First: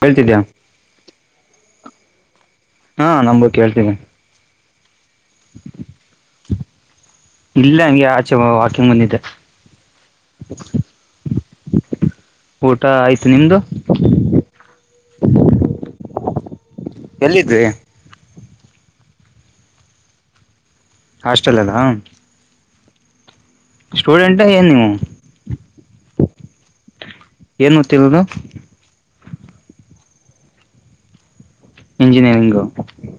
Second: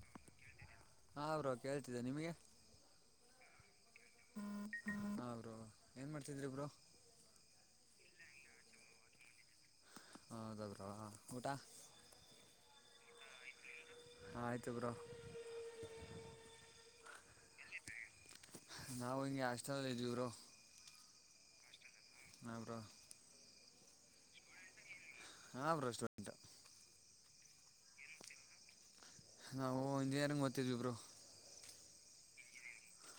ಹೇಳ್ತಿದ್ಯಾ. ಕೇಳ್ತಿದೆ ನಿಮಗೆ. ಹಾ ನಮ್ಗು ಕೇಳ್ತೀದೆ. ಹಾ ಬ್ರೋ ಏನ್ ಮಾಡ್ತಿದ್ರಿ ಬ್ರೋ. ಇಲ್ಲ ಹಂಗೆ ಆಚೆ ವ ವಾಕಿಂಗ್ ಬಂದಿದ್ದೆ. ಹೌದಾ ಬ್ರೋ ಊಟಾ. ಊಟ ಆಯ್ತು ನಿಮ್ದು ಆಯಿತು ಬ್ರೋ ಎಲ್ಲಿದ್ರೀ. ನಾವು ಹಿಂಗೆ ಹಾಸ್ಟೆಲಲ್ಲಿ ಇದ್ವಿ ಬ್ರೋ. ಹಾಸ್ಟೆಲಲ್ಲಾ. ಹ ಬ್ರೋ. ಸ್ಟೂಡೆಂಟ್ ಏನ್ ನೀವು. ಹಾ ಬ್ರೋ ಸ್ಟೂಡೆಂಟ್. ಏನ್ ಮಾಡ್ತಿ [unintelligible] ನಾವು ಇಂಜಿನಿಯರಿಂಗ್ ಓತಿದ್ವಿ ಬ್ರೋ. ಇಂಜಿನಿಯರಿಂಗು.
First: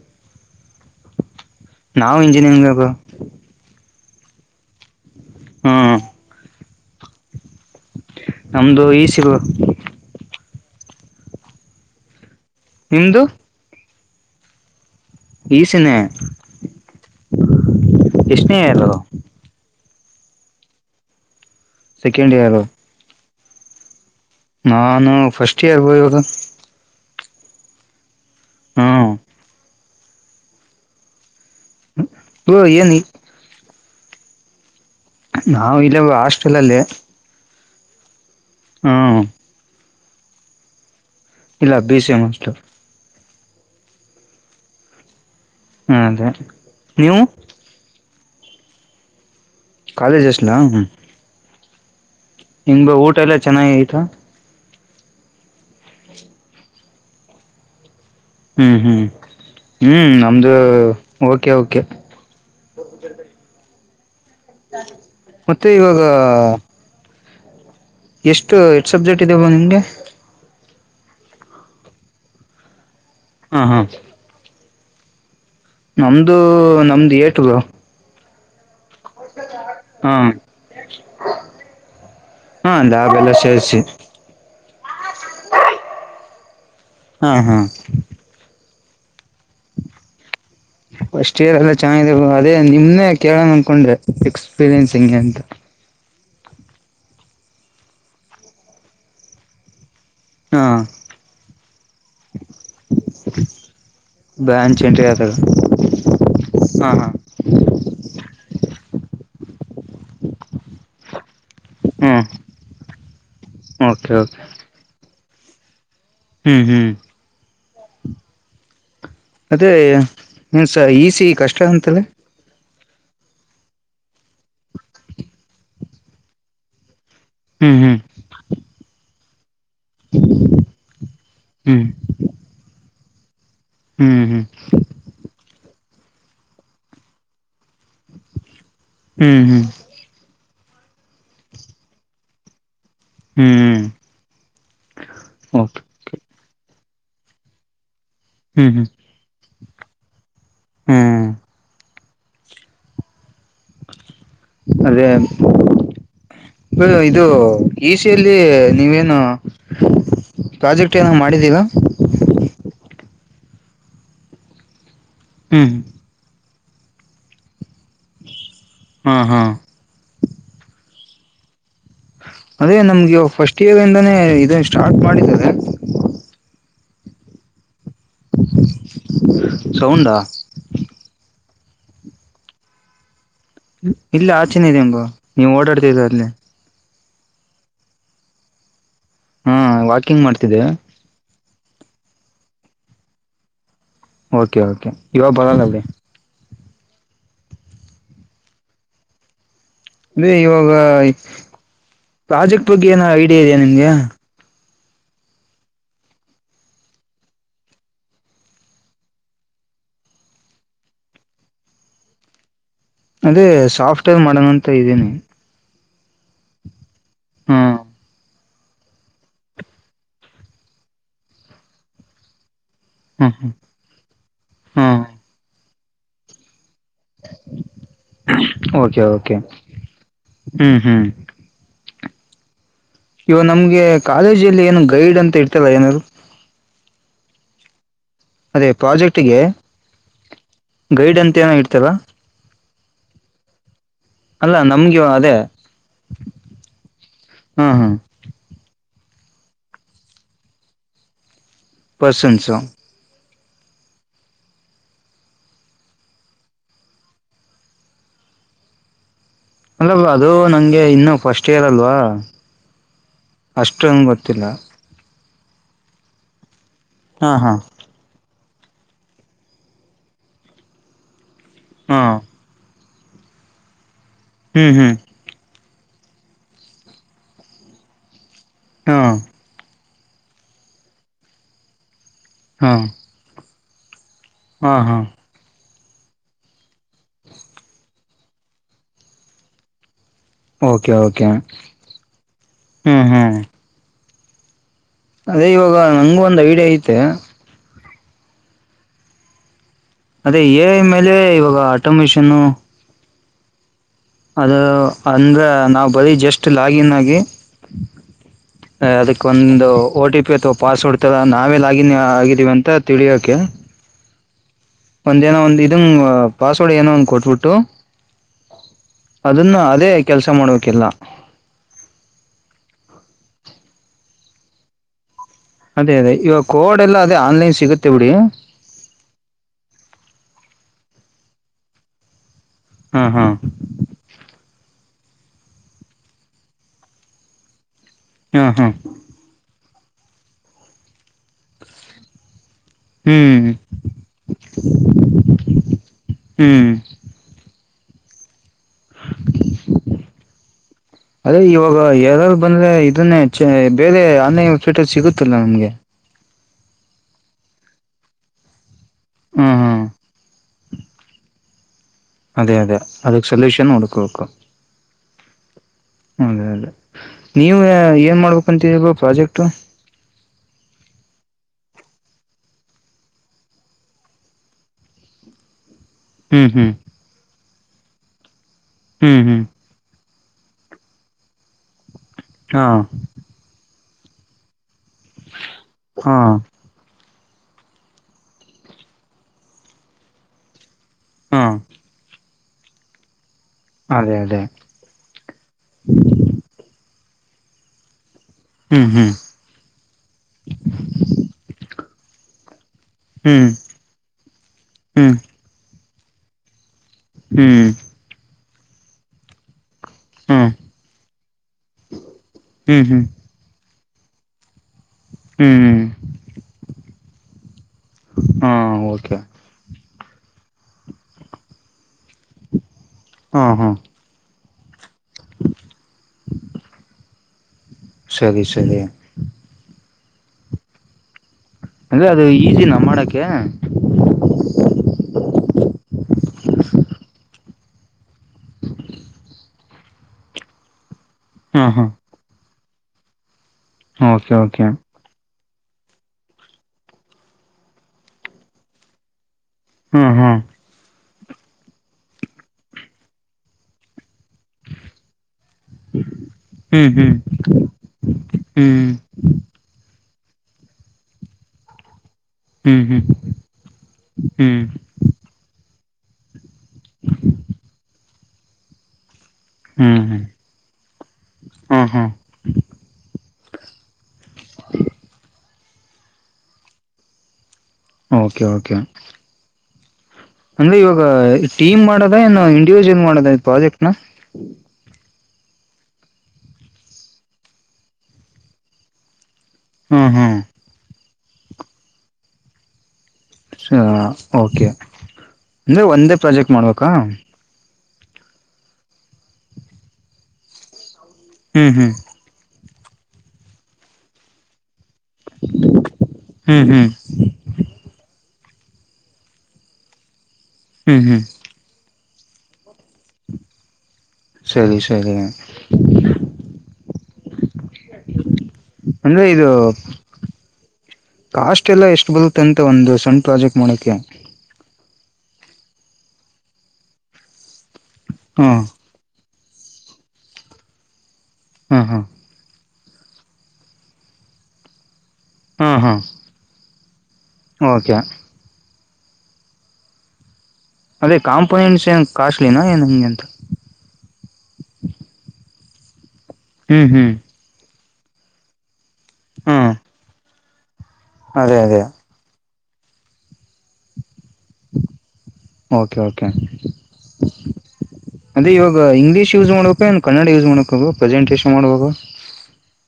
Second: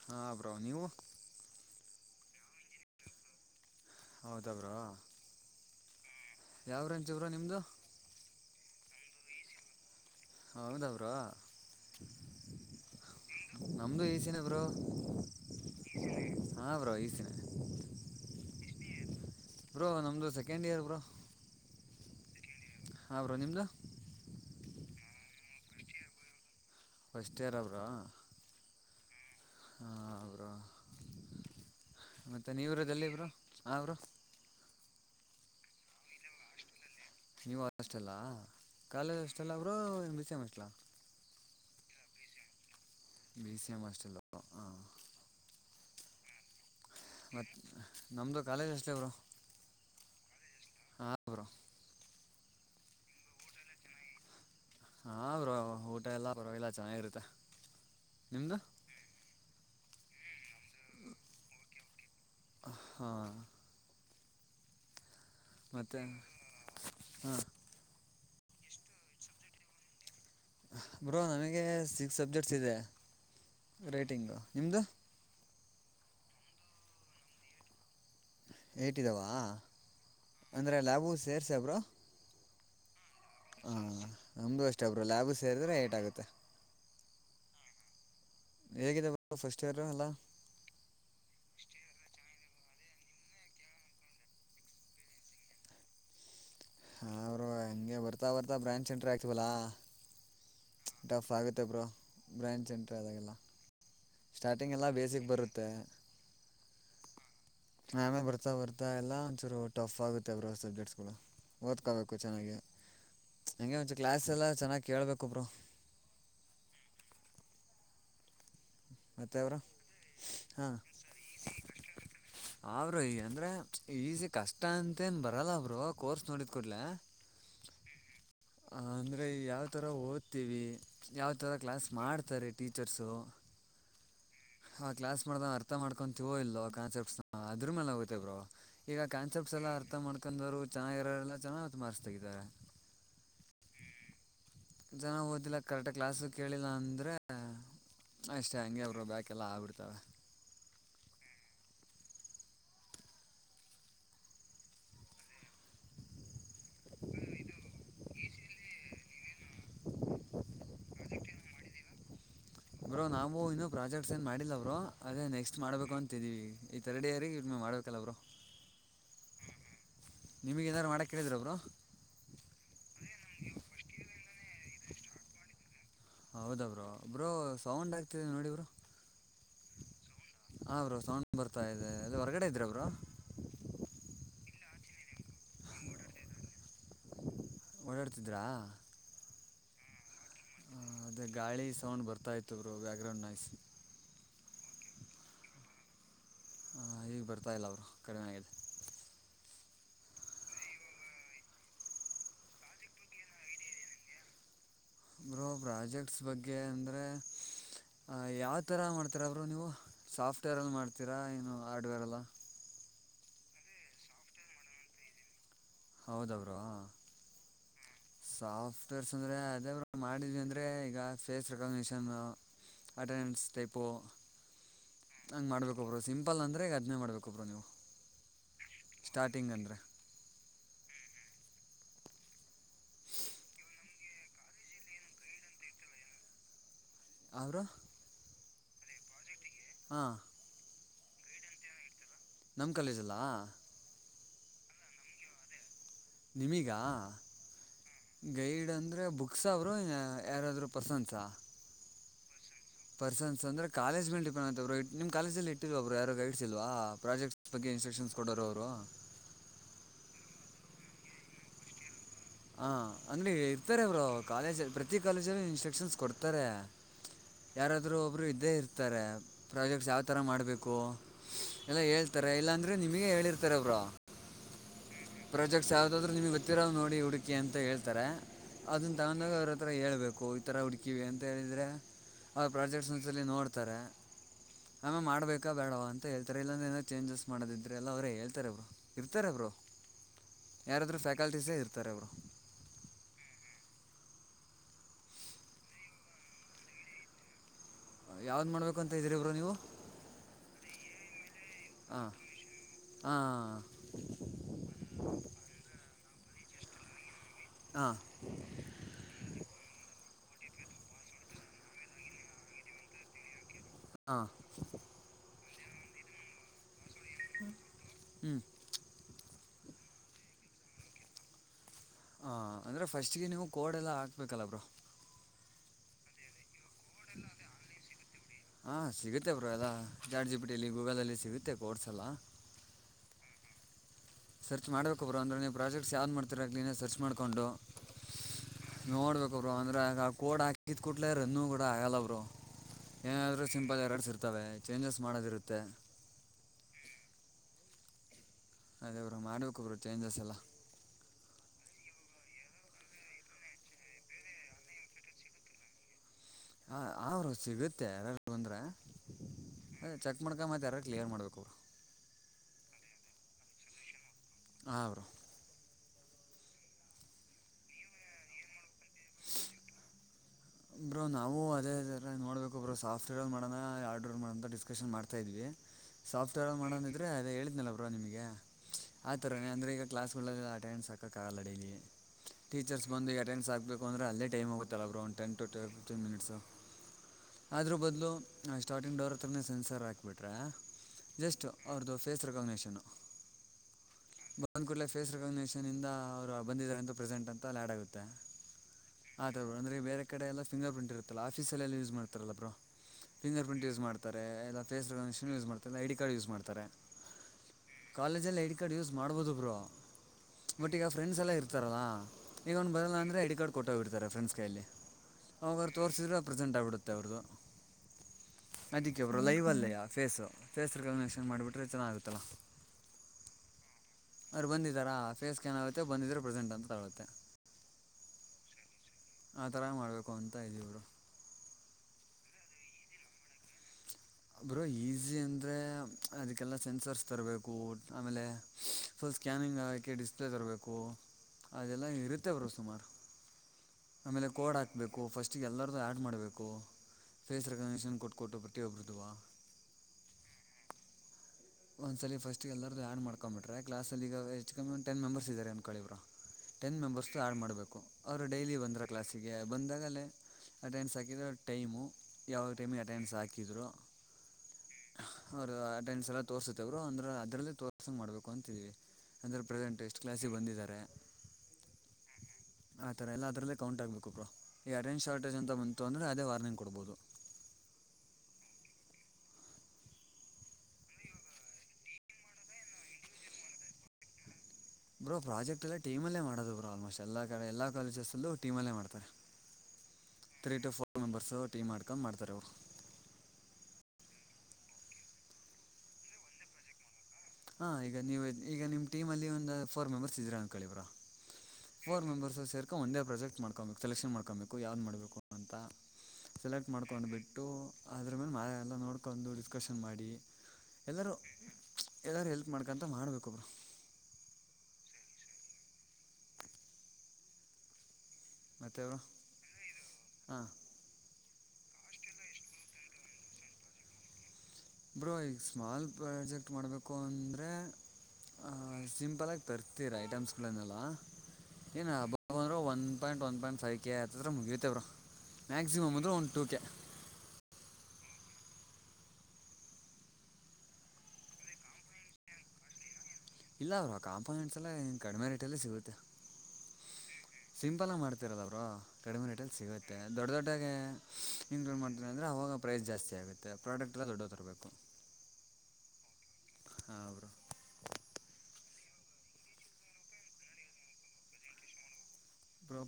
ಹಾ ಬ್ರೋ ನೀವು. ನಾವು ಇಂಜಿನಿಯರಿಂಗೆ ಬ್ರೋ. ಹೌದ ಬ್ರೋ. ಹ್ಮ್ ಯಾವ್ರ ಬ್ರಾಂಚ್ ಬ್ರೋ ನಿಮ್ದು. ನಮ್ದು ಈ ಸಿ ಬ್ರೋ. ಹೌದ ಬ್ರೋ. ನಿಮ್ದು. ನಮ್ದು ಈಸಿ ನೆ ಬ್ರೋ. ಈ ಸಿ ಸಿ ನೇ ಹಾಂ ಬ್ರೋ ಈ ಸಿನೇ ಎಷ್ಟನೆ ಇಯರು. ಬ್ರೋ ನಮ್ಮದು second year bro. Second year. ಹಾ ಬ್ರೋ ನಿಮ್ಮದುು. ನಾನು ಫಸ್ಟ್ ಇಯರ್ ಬ್ರೋ ಇವಾಗ. ಹೊಸ್ ಯಾರ್ರ ಬ್ರೋ. ಹ್ಮ ಹಾ ಬ್ರೋ ಮತ್ತೆ ನೀವು ಇ ಏನ್ ಇರದೆಲ್ಲಿ ಬ್ರೋ ಹಾ ಬ್ರೋ. ನಾವು ಇಲ್ಲ ಹಾಸ್ಟೆಲ್ ಅಲ್ಲಿ. ನೀವು ಹಾಸ್ಟೆಲ್ಲಾ ಹ್ಮ್ ಕಾಲೇಜ್ ಹಾಸ್ಟೆಲ್ ಬ್ರೋ ಬಿಸಿಂ ಹಾಸ್ಟೆಲ್ಲಾ. ಇಲ್ಲ B C M ಹಾಸ್ಲು. B C M hostel ಉ. ಅದೇ. ನೀವು ನಮ್ದು ಕಾಲೇಜ್ ಹಾಸ್ಟೆಲ್ ಬ್ರೋ. ಕಾಲೇಜ ಹಾಸ್ಟೆಲಾ ಹ್ಮ. ಹಾಂ ಬ್ರೋ ನಿಮ್ದು ಊಟ ಎಲ್ಲಾ ಚೆನ್ನಾಗ ಆಯತಾ. ಹಾ ಬ್ರೋ ಊಟ ಎಲ್ಲ ಪರ್ವಾಗಿಲ್ಲ ಚೆನ್ನಾಗಿರುತ್ತೆ. ನಿಮ್ಮದು ಹ್ಮ್ ಹ್ಮ್ ಹ್ಮ್ ನಮ್ದ್ ಹ್ಮ ಓಕೆ ಓಕೆ. ಹಾಂ ಮತ್ತೆ ಇವಾಗ ಮತ್ತು ಹಾಂ ಎಷ್ಟು ಎಷ್ಟ ಸಬ್ಜೆಕ್ಟ್ ಇದವೆ ನಿನಗೆ ಬ್ರೋ ನನಗೆ ಸಿಕ್ಸ್ ಸಬ್ಜೆಕ್ಟ್ಸ್ ಇದೆ ಹಾ ಹಾ ರೇಟಿಂಗು ನಿಮ್ಮದು ನಮ್ದು ನಮ್ದು ಏಟ್ ಏ್ಟದ್ದಾವ [unintelligible] ಹಾ ಅಂದರೆ ಲ್ಯಾಬು ಸೇರಿಸಬರು ಹಾ ಲ್ಯಾಬ್ ಎಲ್ಲ ಹ ಸೇರಿಸಿ ನಮ್ದು ಅಷ್ಟೇಬ್ರು ಲ್ಯಾಬ್ ಸೇರಿದ್ರೆ ಏಟ್ ಆಗುತ್ತೆ ಹಾ ಹಾ ಹೇಗಿದೆ ಬ್ರೋ ಫಸ್ಟ್ ಇಯರ್ ಎಲ್ಲಾ ಫಸ್ಟ್ ಇಯರ್ ಎಲ್ಲ ಚೆನ್ನಾಗಿದೆ ಅದೇ ನಿಮ್ನೆ ಕೇಳೋಣ ಅನ್ಕೊಂಡ್ರೆ ಎಕ್ಸ್ಪೀರಿಯನ್ಸ್ ಹಿಂಗೆ ಅಂತ ನಾವು ಹಂಗೆ ಬರ್ತಾ ಬರ್ತಾ ಬ್ರಾಂಚ್ ಸಂಟ್ರ ಆಗ್ತವಲಾ ಹಾ ಟಫ್ ಆಗುತ್ತೆ ಬ್ರೋ ಬ್ರ್ಯಾಂಡ್ ಸೆಂಟ್ರ ಅದಾಗೆಲ್ಲ ಬ್ಯಾಂಚ್ ಎಂಟ್ರಿ ಆದಾಗ ಹಾ ಹಾ ಆಮೇಲೆ ಬರ್ತಾ ಬರ್ತಾ ಎಲ್ಲ ಒಂಚೂರು ಟಫ್ ಆಗುತ್ತೆ ಬರೋ ಸಬ್ಜೆಕ್ಟ್ಸ್ಗಳು ಓದ್ಕೋಬೇಕು ಹ್ಮ್ ಚೆನ್ನಾಗಿ ಹಗೆ ಮುಂಚು ಓಕೆ ಕ್ಲಾಸ್ ಓಕೆ ಎಲ್ಲ ಚೆನ್ನಾಗಿ ಕೇಳಳ್ಬೇಕೊಬ್ರು ಹ್ಮ್ ಹ್ಮ್ ಮತ್ತೆ ಬ್ರೋ ಅದೇ ಹಾಂ ಮೀನ್ಸ್ ಈಸಿ ಕಷ್ಟ ಅಂತಲ್ಲ ಅವರು ಈ ಅಂದ್ರೆ ಈಸಿ ಕಷ್ಟ ಅಂತೇನ್ ಬರಲ್ಲಬ್ರು ಕೋರ್ಸ್ ನೋಡಿದ್ ಕೂಡ್ಲೆ ಹ್ಮ್ ಹ್ಮ್ ಯಾವ ತರ ಓದ್ತಿವಿ ಯಾವ ತರ ಹ್ಮ್ ಕ್ಲಾಸ್ ಮಾಡ್ತಾರೆ ಟೀಚರ್ಸು ಹ್ಮ್ ಹ್ಮ್ ಆ ಕ್ಲಾಸ್ ಮಾಡ್ದ ಅರ್ಥ ಮಾಡ್ಕೊಂತೀವೋ ಇಲ್ವ ಆ ಕಾನ್ಸೆಪ್ಟ್ಸ್ ಅದ್ರ ಮೇಲೆ ಹೋಗುತ್ತ ಬ್ರೋ ಈಗ ಹ್ಮ್ ಹ್ಮ್ ಕಾನ್ಸೆಪ್ಟ್ಸ್ ಎಲ್ಲ ಅರ್ಥ ಮಾಡ್ಕೊಂಡವ್ರು ಚೆನ್ನಾಗಿರೋರೆಲ್ಲ ಚೆನ್ನಾಗಿ ಮಾರ್ಕ್ಸ್ ತೆಗಿದ್ದಾರೆ ಹ್ಮ್ ಚೆನ್ನಾಗಿ ಓದಿಲ್ಲ ಓಕೆ ಕರೆಕ್ಟ್ ಕ್ಲಾಸು ಕೇಳಿಲ್ಲ ಅಂದ್ರೆ ಅಷ್ಟೇ ಹ್ಮ್ ಹ್ಮ್ ಹಂಗೆಬ್ರು ಬ್ಯಾಕೆಲ್ಲ ಆಗ್ಬಿಡ್ತಾವ ಹ್ಮ್ ಅದೆ ಇದು ಈಸಿಯಲ್ಲಿ ನೀವೇನು ಪ್ರಾಜೆಕ್ಟ್ ಏನ ಮಾಡಿದ್ದೀರಾ ಅವೋ ನಾವು ಇನ್ನೂ ಪ್ರಾಜೆಕ್ಟ್ಸ್ ಏನು ಮಾಡಿಲ್ಲ ಅವರು ಅದೇ ನೆಕ್ಸ್ಟ್ ಹ್ಮ್ ಮಾಡ್ಬೇಕು ಅಂತಿದೀವಿ ಈ ಥರಡಿಯ ರೀ ಇ ನೀವು ಮಾಡ್ಬೇಕಲ್ಲ ಅವರು ಹ ಹಾ ನಿಮಗ್ ಏನಾರು ಮಾಡಕ್ ಕೇಳಿದ್ರಬ್ರು ಅದೇ ನಮ್ಗೆ ಫಸ್ಟ್ ಇಯರ್ ಇಂದಾನೇ ಇದ ಸ್ಟಾರ್ಟ್ ಮಾಡಿದ್ದಾರೆ ಹೌದ ಬ್ರೋ ಸೌಂಡ್ ಆಗ್ತಿದೆ ನೋಡಿಬರು ಸೌಂಡಾ ಹ ಬ್ರೋ ಸೌಂಡ್ ಬರ್ತಾ ಇದೆ ಅದು ಹೊರಗಡೆ ಇದ್ದೀರಾ ಬ್ರೋ ಇಲ್ಲ ಆಚೇನೆ ಇದದೆ ಅಂಬ ನೀವು ಓಡಡ್ತ ಅಲ್ಲಿ ಓಡಾಡ್ತಿದ್ರಾ ಹಾ ವಾಕಿಂಗ್ ಮಾಡ್ತಿದ್ದೆ ಅದೇ ಗಾಳಿ ಸೌಂಡ್ ಬರ್ತಾ ಇತ್ತುವರು background nice okay okay ಇವಾಗ ಬರಲ್ಲೀ ಹಾ ಈಗ್ ಬರ್ತಾ ಇಲ್ಲ ಅವರು ಕಡಿಮೆ ಆಗಿದ್ದ ಅೇ [unintelligible] ಇವಾಗ ಪ್ರಾಜೆಕ್ಟ್ ಬಗ್ಗೆ ಏನೋ ಐಡಿಯಾ ಇದೆಯಾ ನಿಮ್ಗೆ ಬ್ರೋ ಪ್ರಾಜೆಕ್ಟ್ಸ್ ಬಗ್ಗೆ ಅಂದ್ರೆ ಯಾವ್ತರ ಮಾಡ್ತೀರಾ ನೀವು ಸಾಫ್ಟ್ವೇರಲ್ಲಿ ಮಾಡ್ತೀರಾ ಏನು ಹಾರ್ಡ್ವೇರ್ಲ್ಲ ಅದೇ ಸಾಫ್ಟ್ವೇರ್ ಮಾಡೋಣಂತ ಇದೇನೆ ಹೌದಾ ಬ್ರೋ ಹಾ ಸಾಫ್ಟ್ವೇರ್ಸ್ ಅಂದರೆ ಅದೇ ಮಾಡಿದ್ವಿ ಅಂದರೆ ಈಗ ಫೇಸ್ ರೆಕಾಗನೇಷನ್ ಹ್ಮ್ ಅಟೆಂಡೆನ್ಸ್ ಹ್ಮ್ ಟೈಪು ಹ್ಮ್ ಹಂಗ್ ಮಾಡ್ಬೇಕ ಒಬ್ರು ಸಿಂಪಲ್ ಅಂದ್ರೆಗ ಯಜನೇ ಮಾಡಬೇಕಬ್ರ ನೀವು ಓಕೆ ಓಕೆ ಸ್ಟಾರ್ಟಿಂಗ್ ಅಂದರೆ ಹ್ಮ್ ಹ್ಮ್ ಇವ ನಮ್ಗೆ ಕಾಲೇಜಲ್ಲಿ ಏನು ಗೈಡ್ ಅಂತ ಇರ್ತಾರ ಏನಾದ್ರು ಅವರ ಅದೇ ಪ್ರಾಜೆಕ್ಟ್ಗೆ ಹಾ ಗೈಡ್ ಅಂತ ಏನ ಇಡ್ತಾರ ನಮ ಕಾಲೇಜ್ಲ್ಲಾ ಅಲ್ಲ ನಮ್ಗೆ ಅದೇ ನಿಮೀಗ ಹಾ ಹಾ ಗೈಡ್ ಅ ಅಂದ್ರೆ ಬುಕ್ಸ್ ಅವರು ಯಾರಾದ್ರು ಪ್ರಸನ್ಸಾ ಪಸನ್ಸೊ ಸಸನ್ಸ್ ಅಂದ್ರ ಕಾಲೇಜ್ ಮಲ್ಪ ಅಂತರು ನಿಮ ಕಾಲೇಜ ಅಲ್ಲಿ ಇಟ್ಟರುಬ್ರು ಯಾರೋ ಗೈಡ್ಸ್ಲ್ ಪ್ರಾಜೆಕ್ಟ್ಸ್ಗ್ ಇಸ್ಟ್ರಕ್ಷನ್ಸ್ ಕೊಡೋರ ಅವರು ಅಲ್ಲಲ್ ಅದು ನಂಗೆ ಇನ್ನು ಫಸ್ಟ್ ಇಯರ್ ಅಲ್ವಾ ಹಾ ಅಂದ್ರೆ ಇರ್ತಾರೆ ಅವರು ಅಷ್ಟೊಂದು ಗೊತ್ತಿಲ್ಲ ಕಾಲೇಜ ಪ್ರತಿ ಕಾಲೇಜಲ್ಲಿ ಇನ್ಸ್ಟ್ರಕ್ಷನ್ಸ್ ಕೊಡ್ತಾರೆ ಹಾ ಹಾ ಯಾರಾದ್ರೂ ಒಬ್ರು ಇದ್ದೇ ಇರ್ತಾರೆ ಪ್ರಾಜೆಕ್ಟ್ಸ್ ಯಾವ ಥರ ಮಾಡ್ಬೇಕು ಎಲ್ಲ ಹಾ ಹೇಳ್ತಾರ ಇಲ್ಲಾಂದ್ರೆ ನಿಮಗೆ ಹೇಳಿರ್ತಾರ ಅವ್ರ ಹ್ಮ್ ಹ್ಮ್ ಪ್ರಜೆಕ್ಟ್ಸ್ ಯಾವಾದ್ರೂ ನಿಮಗೆ ಗೊತ್ತಿರಾವ ನೋಡಿ ಹುಡುಕಿ ಅಂತ ಹೇಳ್ತಾರೆ ಅದನ್ನ ಹಾ ತಗೊಂಡಾಗ ಅವ್ರತ್ರ ಹೇಳ್ಬೇಕು ಹಕೋ ಈ ರ ಹುಡ್ಕಿವವಿ ಅಂತ ಹೇಳಿದ್ರೆ ಅವರು ಹಾ ಪ್ರಾಜೆಕ್ಟ್ಸ್ಸಲ್ಲಿ ನೋಡ್ತಾರೆ ಹಾ ಹಾ ಆಮೇ ಮಾಡ್ಬೇಕಾ ಬೇಡವ ಅಂತ ಹೇಳ್ತಾರೆ ಇಲ್ಲಂದರೆ ಏನೋ ಚೇಂಜಸ್ ಮಾಡೋದಿದ್ರೆ ಎಲ್ಲ ಅವರ ಹೇಳ್ತಾರೆಬ್ರು ಇರ್ತಾರೆಬ್ರು ಓಕೆ ಓಕೆ ಬ್ರೋ ಹ್ಮ್ ಹ್ಮ್ ಅದೇ ಇವಾಗ ನಂಗಗು ಒಂದ್ ಐಡಿಯಾ ಐತೆ ಯಾವ್ದು ಮಾಡ್ಬೇಕುಂತ ಇದೀರಿರು ನೀವು ಅದೇ ಎ ಮೇಲೆ ಇವಾಗ ಆಟೋ ಮೆಷನು ಹಾ ಅದು ಅಂದ್ರ ನಾವವು ಬರೀ ಜಸ್ಟ್ ಲಾಗಿನ್ ಆಗಿ ಹಾಂ ಹ ಅದಕ್ಕೆ ಒಂದು ಓಟಿ ಅಥವಾ ಪಾಸ್ವರ್ಡ್ ತರ ನಾವೇ ಲಾಗಿನ್ ಆಗಿದೀವಿ ಅಂತ ತಿಳಿಯೋಕೆ ಹಾ ಒಂದುನೋ ಒಂದು ಇದಂಗೆ ಪಾಸ್ವರ್ಡ್ ಏನೋ ಒಂದು ಕೊಟ್ಬಿಟ್ಟು ಹ್ಞೂ ಅದನ್ನ ಅದೇ ಕೆಲ್ಸ ಮಾಡಬೇಕಕಿಲ್ಲ ಹ ಅಂದ್ರೆ ಫಸ್ಟ್ಗೆ ನೀವು ಕೋಡೆ ಎಲ್ಲಾ ಹಾಕ್ಬೇಕಲ್ಲ ಬ್ರರು ಅದೇ ಅದೇ ಇವ ಕೋಡ್ ಎಲ್ಲ ಅದೇ ಆನ್ಲೈನ್ ಸಿಗುತ್ತೆ ಬಿಡಿ ಟೆಲಿಗೂಗಲಲ್ಲಿ ಸಿಗುತ್ತೆ ಕೋರ್ಸ್ ಎಲ್ಲ ಹಾ ಹಾ ಸರ್ಚ್ ಮಾಡ್ಬೇಕುಬ್ ಅಂದ್ರೆ ನೀವು ಪ್ರಾಜೆಟ್ಸ್ ಯಾವ್ದ ಮಾಡತತಿರಾ ನೀನ ಸರ್ಚ್ ಮಾಡಕೊಂಡು ಹಾ ಹಾ ನೋಡ್ಬೇಕಬ್ರು ಅಂದ್ರೆ ಕೋಡ್ ಹಾಕಿದ ಕುಟ್ಲೆ ರನ್ನು ಕೂಡ ಆಗಲ್ಲಬ್ರು [unintelligible] ಏನಾದರೂ ಹ್ಮ್ ಸಿಂಪಲ್ ಎರಡಸಿರ್ತವೆೆ ಚೇಂಜಸ್ ಮಾಡೋದಿರುತ್ತೆ [unintelligible] ಹ್ಮ್ [unintelligible] ಅದೇ ಬರು ಮಾಡ್ಬೇಕು ಬರು ಚೇಂಜಸ್ ಎಲ್ಲ ಅದೇ [unintelligible] ಇವಾಗ ಯಾರಾರು ಬಂದ್ರೆ ಇದನ್ನೇ ಬೇರೆ ಅನ ಸ್ವೀಟರ್ ಸಿಗುತ್ತಲ್ಲ ನಮ್ಗೆ [unintelligible] ಹ ಅವರು ಸಿಗುತ್ತೆ ಯಾರಾರ ಹ್ಮ್ ಹ್ಮ್ ಬಂದ್ರದ ಚೆಕ್ ಮಾಡ್ಕ ಮತ್ ಯಾರ [unintelligible] ಕ್ಲಿಯರ್ ಮಾಡ್ಬೇಕು ಅವರು [unintelligible] ಅದೇ ಅದೇ ಅದುಕ್ಕೆ ಸೊಲ್ಯೂಷನ್ ಒಡ್ಕಬೇಕಬೇಕು [unintelligible] ಆ [unintelligible] ಹೌದೇ ಅೌದೇ ನೀವು ಏನ್ ಮಾಡ್ಬೇಕಂತವ ಪ್ರಾಜೆಕ್ಟ [unintelligible] ಬ್ರೋ ನಾವು ಅದೇ ತರ ನೋಡ್ಬೇಕು ಬ್ರೋ ಸಾಫ್ಟ್ವೇರ್ ಅಲ್ಲಿ ಮಾಡೋಣ ಆರ್ಡರ್ ಮಾಡೋ ಡಿಸ್ಕಶನ್ ಮಾಡ್ತಾ ಇದ್ವಿ [unintelligible] ಸಾಫ್ಟ್ವೇರ್ ಹ್ಮ್ ಆಾಗಿ ಹ್ಮ್ ಮಾಡೋದಿದ್ರೆ ಅದೇ ಹೇಳಿದ್ನಲ್ಲ ಬ್ರಾ ನಿಮಗೆ ಆ ಹ್ಮ್ ಹ್ಮ್ ಥರನೇ ಅಂದರೆ ಈಗ ಕ್ಲಾಸ್ [unintelligible] ಸ್ಕೂಲಲ್ಲ ಅಟೆಂಡನ್ಸ್ ಹಾಕಕ್ಕಾಗಲ್ಲಡ ಈ ಹಾ ಟೀಚರ್ಸ್ ಬಂದು ಈ ಅಟೆನ್ಸ್ ಹಾಬೇಕು ಅಂದ್ರ ಅದೇ ಟೈಮ್ ಹೋಗುತ್ತಲ್ಲ ಗ್ರೌಂಡ್ [unintelligible] ಟೊಟೆಜ ಹಾ ಮಿನಿಟ್ಸ್ [unintelligible] ಆದ್ರ ಬದಲು ಸ್ಟಾರ್ಟಿಂಗ್ ಡವರ್ ಹತ್ರನೇ ಸೆನ್ಸರ್ ಹಾಕಿಬಿಟ್ರೆ [unintelligible] ಹಾ ಜಸ್ಟ್ ಅವ್ರದ್ದು ಫೇಸ್ ರೆಕಾಗ್ನೇಷನ್ ಅದೇ ಅದೇ [unintelligible] ಬಂದ್ ಕೂಡಲೇ ಫೇಸ್ ರೆಕಗ್ನೇಷನ್ ಇಂದ ಅವ್ರು ಬಂದಿದ್ದಾರೆ ಅಂತೂ ಪ್ರೆಸೆಂಟ್ ಅಂತ ಅಲ್ಲಿ ಆ್ಯಡ್ ಆಗುತ್ತೆ [unintelligible] ಹ್ಮ್ ಹ್ಮ್ ಆ ಥರ ಬ್ರೋ ಅಂದರೆ ಬೇರೆ ಕಡೆೆಯ ಎಲ್ಲ ಫಿಂಗರ್ ಪ್ರಿಂ ಇರುತ್ತಲ್ಲ ಆಫೀಸಲ್ಲೆಲ್ಲ ಯೂಸ್ ಮಾಡ್ತಾರಲ್ಲ ಬ್ರೋ [unintelligible] ಫಿಂಗರ್ ಹ್ಮ್ ಪ್ರಿಂಟ್ ಯೂಸ್ ಮಾಡ್ತಾರೆ ಎಲ್ಲ ಹ್ಮ್ ಫೇಸ್ನ್ ಯೂಸ್ ಮಾಡ್ತಾರೆ [unintelligible] ಐ ಡಿ ಕಾರ್ಡ್ ಯೂಸ್ ಮಾಡ್ತಾರೆ ಹ್ಮ್ ಕಾಲೇಜಲ್ಲಿ ಐ ಡಿ ಕಾರ್ಡ್ ಯೂಸ್ ಮಾಡ್ಬೋದು ಬರು [unintelligible] ಹ್ಮ್ ಹ್ಮ್ ಬಟ್ ಈಗ ಫ್ರೆಂಡ್ಸ್ ಎಲ್ಲ ಇರ್ತಾರಲ್ಲಾ ಈಗ ಒಂದು ಹ್ಮ್ ಬದಲ ಹ್ಮ್ ಅಂದ್ರೆ ಐಡಿರ್ಡ್ ಕೊಟ್ಟ [unintelligible] ಇಡ್ತಾರೆ ಫ್ರೆಂಡ್ಸ್ ಕೈಯಲ್ಲಿ [unintelligible] ಅವ ಅವರು ಹ್ಮ್ ತೋರ್ಸಿದ್ರೆ ಪ್ರೆಸೆಂಟ್ ಆಗ್ಬಿಡುತ್ತೆ ಅವ್ರದುು ಹಾ ಅದಕ್ಕೆ ಓಕೆ ಅವರು ಲೈವ್ ಅಲ್ಲೇ ಯಾ [unintelligible] ಫೇಸು ಸ್ ರೆಗ್ಷನ್ ಮಾಡಿಬಿಟ್ಟೆನ್ನಾಗಿಾಗತ್ತಲ್ಲ [unintelligible] ಹಾ ಹಾ [unintelligible] ಅವರು ಬಂದಿದ್ದಾರಾ ಫೇಸ್ ಸ್ಕ್ಯಾನ್ ಆಗುತ್ತೆ ಬಂದಿದ್ದರೆ ಪ್ರೆಸೆಂಟ್ ಅಂತ ತಳುತ್ತೆ ಸರಿ ಸರಿ [unintelligible] ಆ ಥರ ಮಾಡಬೇಕು ಅಂತ ಇದೀವರು [unintelligible] ಅಂದ್ರೆ ಅದು ಈಸಿನ ಮಾಡಕ [unintelligible] ಬ್ರೋ ಈಸಿ ಅಂದರೆ ಕ ಆಮೇಲೆ ಫುಲ್ ಸ್ಕ್ಯಾನಿಂಗ್ ಆಕೆ ಡಿಸ್ಪ್ಲೇ ತರಬೇಕು [unintelligible] ಹಾ ಹಾ ಅದೆಲ್ಲಾ ಇರುತ್ತವರು ಸುಮಾರು [unintelligible] ಆಮೇಲೆ ಓಕೆ ಕೋಡ್ ಓಕೆ ಹಾಕ್ಬೇಕು ಫಸ್ಟ್ [unintelligible] ಅಚ್ಚಿಗೆ ಎಲ್ಲರ್ದೂ ಆ್ಯಡ್ ಮಾಡಬೇಕು ಫೇಸ್ ರೆಕಗ್ನೇಷನ್ ಕೊಟ್ಟ ಕೊಟ್ಟು ಪ್ರತಿಯೊಬ್ಬ್ರದ್ದವಾ [unintelligible] ಹ್ಮ್ ಹಾ [unintelligible] ಒಂದ್ಸಲ ಫಸ್ಟ್ ಎಲ್ಲಾರು ಆ್ಯಡ್ ಮಾಡ್ಕೊಬಿರ ಕ್ಲಾಸ್ಲ್ಲಿ ಈಗ ಹೆಚ್ಚು ಕಿ ಒ ಮೆಂಬರ್ಸ್ ಇದಾರೆ ಅನ್ಕಳಿರರು [unintelligible] ಟೆನ್ ಹ್ಮ್ ಮೆಂಬರ್ಸ ಹ್ಮ್ ಆಡ್ ಮಾಡಬೇಕು ಅವರು ಡೈಲಿ ಬಂದ್ರ ಹ್ಮ್ ಕ್ಲಾಸಿಗೆ ಬಂದಾಗಲೇ [unintelligible] ಅದನ್ ಸಕದ ಟೈಮು [unintelligible] ಯಾವ ಟೈಮಿಗೆ ಹ್ಮ್ ಹ್ಮ್ ಅಟೆಂಡನ್ಸ್ ಹಾಕಿದ್ರು ಹ್ಮ್ ಅವರು ಅಟೆಂಡನ್ಸ್ ಎಲ್ಲ [unintelligible] ತೋರ್ಸುತ್ತವರು ಅಂದ್ರ ಅದ್ರಲ್ಲಿ ತೋರ್ಸಂಗ ಮಾಡ್ಬೇಕು ಅಂತೀವಿ [unintelligible] ಅಂದರೆ ಪ್ರೆಸೆಂಟ್ ಎಷ್ಟು ಹ್ಮ್ ಹ್ಮ್ ಕ್ಲಾಸಿಗೆ ಬಂದಿದ್ದಾರೆ ಹಾ ಹಾ [unintelligible] ಆತರ ಎಲ್ಲ ಅದರಲ್ಲೇ ಕೌಂಟ್ ಆಗ್ಬೇಕುರ ಈಗ ಅಟೆಂಜ್ ಶಾರ್ಟೇಜ್ ಅಂತ ಬಂದ [unintelligible] ತೊಂದರೆ ಅದೇ ವಾರ್ನಿಂಗ್ ಕೊಡ್ಬೋದು [unintelligible] ಓಕೆ ಓಕೆ [unintelligible] ಅಂದ್ರೆ ಇವಾಗ ಟೀಮ್ ಮಾಡದ ಏನೋ ಇಂಡಿವಿಜುವಲ್ ಮಾಡದ ಪ್ರಾಜೆಕ್ಟ್ನ [unintelligible] ಬ್ರೋ ಪ್ರಾಜೆಕ್ಟೆಲ್ಲ ಟೀಮಲ್ಲೇ ಮಾಡೋದು ಬರು ಆಲ್ಮೋಸ್ಟ್ ಎಲ್ಲ ಕಡೆ ಎಲ್ಲ ಕಾಲೇಜಸಲ್ಲೂ ಟೀಮಲ್ಲೇ ಮಾಡ್ತಾರೆ [unintelligible] ಹಾ ಹಾ [unintelligible] ಮೆಂಬರ್ಸ್ ಟೀಮ್ ಆಡ್ಕೊಂಡ್ ಮಾಡ್ತಾರ ಅವರು [unintelligible] ಹ ಓಕೆ ಅಂದ್ರೆ ಒಂದೇ ಪ್ರಾಜೆಕ್ಟ್ ಮಾಡ್ಬೇಕಾ [unintelligible] ಹಾಂ ಈಗ ನೀವು ಈಗ ನಿಮ್ಮ ಟೀಮಲ್ಲಿ ಒಂದು ಫೋರ್ ಮೆಂಬರ್ಸ್ ಇದ್ದ್ರಾ ಅಂದ್ಕಳಬ್ರಾ [unintelligible] ಹ್ಮ್ ಹ್ಮ್ ಫೋರ್ ಮೆಂಬರ್ಸ್ ಸೇರ್ಡ ಒಂದೇ ಪ್ರಾಜೆಕ್ಟ್ ಮಾಡ್ಕೊಬೇಕು ಸಲೆಕ್ಷನ್ ಮಾಡಕೊಬೇಕು ಯಾವ್ ಮಾಡಬೇಕು [unintelligible] ಅ ಹ್ಮ್ ಸೆಲೆಕ್ಟ್ ಹ್ಮ್ ಮಾಡ್ಕೊಂಡ್ ಬಿಟ್ಟು [unintelligible] ಅ್ರ ಮೇಲೆ ಮ ಎಲ್ಲ ನೋಡ್ಕೊಂಡು ಡಿಸ್ಕಶನ್ ಮಾಡಿ [unintelligible] ಹ್ಮ್ ಹ್ಮ್ ಎಲ್ಲಾರೂ ಹೆಲ್ಪ್ ಮಾಡ್ಕೊಂತ ಮಾಡ್ಬೇಕು ಸರಿ ಸರಿ ಮತ್ತ ಅವರು ಅಂದ್ರೆ ಇದು ಹಾಂ ಕಾಸ್ಟ್ ಎಲ್ಲ ಎಷ್ಟು ಬರುತ್ತೆಂತೆ ಒಂದು ಸಣ್ ಪ್ರಾಜೆಕ್ಟ್ ಮಾಡೋಕ್ಕೆ ಬ್ರೋ ಈಗ್ ಸ್ಮಾಲ್ ಪ್ರಾಜೆಕ್ಟ್ ಮಾಡಬೇಕು ಅಂದ್ರೆ ಹಾ ಸಿಂಪಲಾಗಿ ತರ್ತಿರ ಐಟಮ್ಸ್ ಗಳನೆಲ್ಲ ಹಾ ಏನ್ ಹಾ one point one point five K ಆತ್ತ ಹತ್ರ ಮುಗಿಯತೆೇವರು ಹಾ ಹಾ ಮ್ಯಾಕ್ಸಿಮಮ್ ಅಂದೂ ಒಂದು ಟೂ ಕೆ [unintelligible] ಓಕೆ ಅದೇ ಕಾಂಪೊನೆಂಟ್ಸ್ ಏನ್ ಕಾಸ್ಟ್ಲಿನ ಏನ್ ಹಂಗೆ ಅಂತ ಇಲ್ಲ ಅವರು ಆ ಕಾಂಪೋನೆಂಟ್ಸ ಎಲ್ಲನು ಕಡಿಮೆ ರೇಟಲ್ಲೆ ಸಿಗುತ್ತೆ ಹ್ಮ್ ಹ್ಮ್ ಸಿಂಪಲ್ಲಾಗಿ ಮಾಡ್ತಿರೋಲ್ಲ ಬ್ರೋ ಕಡಿಮೆ ರೇಟಲ್ಲಿ ಹ್ಮ್ ಸಿಗುತ್ತೆ ದೊಡ್ಡ ದೊಡ್ಡಾಗೆ ಅದೇ ಅದೇ ಮಾಡ್ತಿನೀ ಅಂದ್ರೆ ಅವಾಗ ಪ್ರೈಸ್ ಜಾಸ್ತಿ ಆಗುತ್ತೆ ಪ್ರಾಡಕ್ಟ್ ಎಲ್ಲ ದೊಡ್ಡದು ತರಬೇಕು ಓಕೆ ಓಕೆ ಹಾಂ ಬ್ರೋ ಅದೇ ಈವಾಗ ಇಂಗ್ಲೀಷ್ ಯೂಸ್ ಮಾಡ್ಬೇಕ ಏನ್ ಕನ್ನಡ ಯೂಸ್ ಮಾಡಬೇಕಾ ಬ್ರೋ ಪ್ರೆಸೆಂಟೇಶಷನ್ ಮಾಡುವಾಗ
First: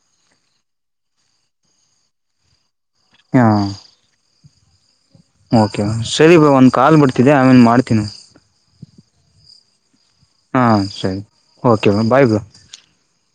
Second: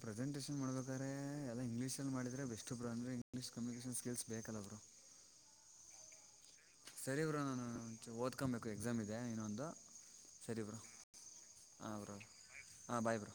ಪ್ರೆಸೆಂಟೆಷನ್ ಮಾಡ್ಬೇಕಾದ್ರ ಎಲ್ಲ ಇಂಗ್ಲೀಷ್ ಅಲ್ಲಿ ಮಾಡಿದ್ರೆ ಬೆಸ್ಟ್ ಬ್ರೊ ಅಂದ್ರೆ ಹಾ ಇಂಗ್ಲಿಷ್ ಕಮ್ಯುನಿಕೇಶನ್ ಸ್ಕಿಲ್ಸ್ ಬೇಕಲ್ಲ ಬ್ರೋ ಓಕೆ ಸರಿ ಬ್ರೋ ಒಂದು ಕಾಲ್ ಸರಿ ಬರ್ತಿದೆ ಬ್ರೋ ಆಮೇಲೆ ನಾನು ಮಾಡ್ತೀನಿ ಓದ್ಕೊಬೇಕು ಎಕ್ಸಾಮ್ ಇದೆ ಇನ್ನೊಂದು ಹಾ ಸರಿ ಬ್ರೋ ಸರಿ ಓಕೆ ಬ್ರೋ ಬಾಯ್ ಬ್ರೋ ಹಾಂ ಬಾಯ್ ಬ್ರೋ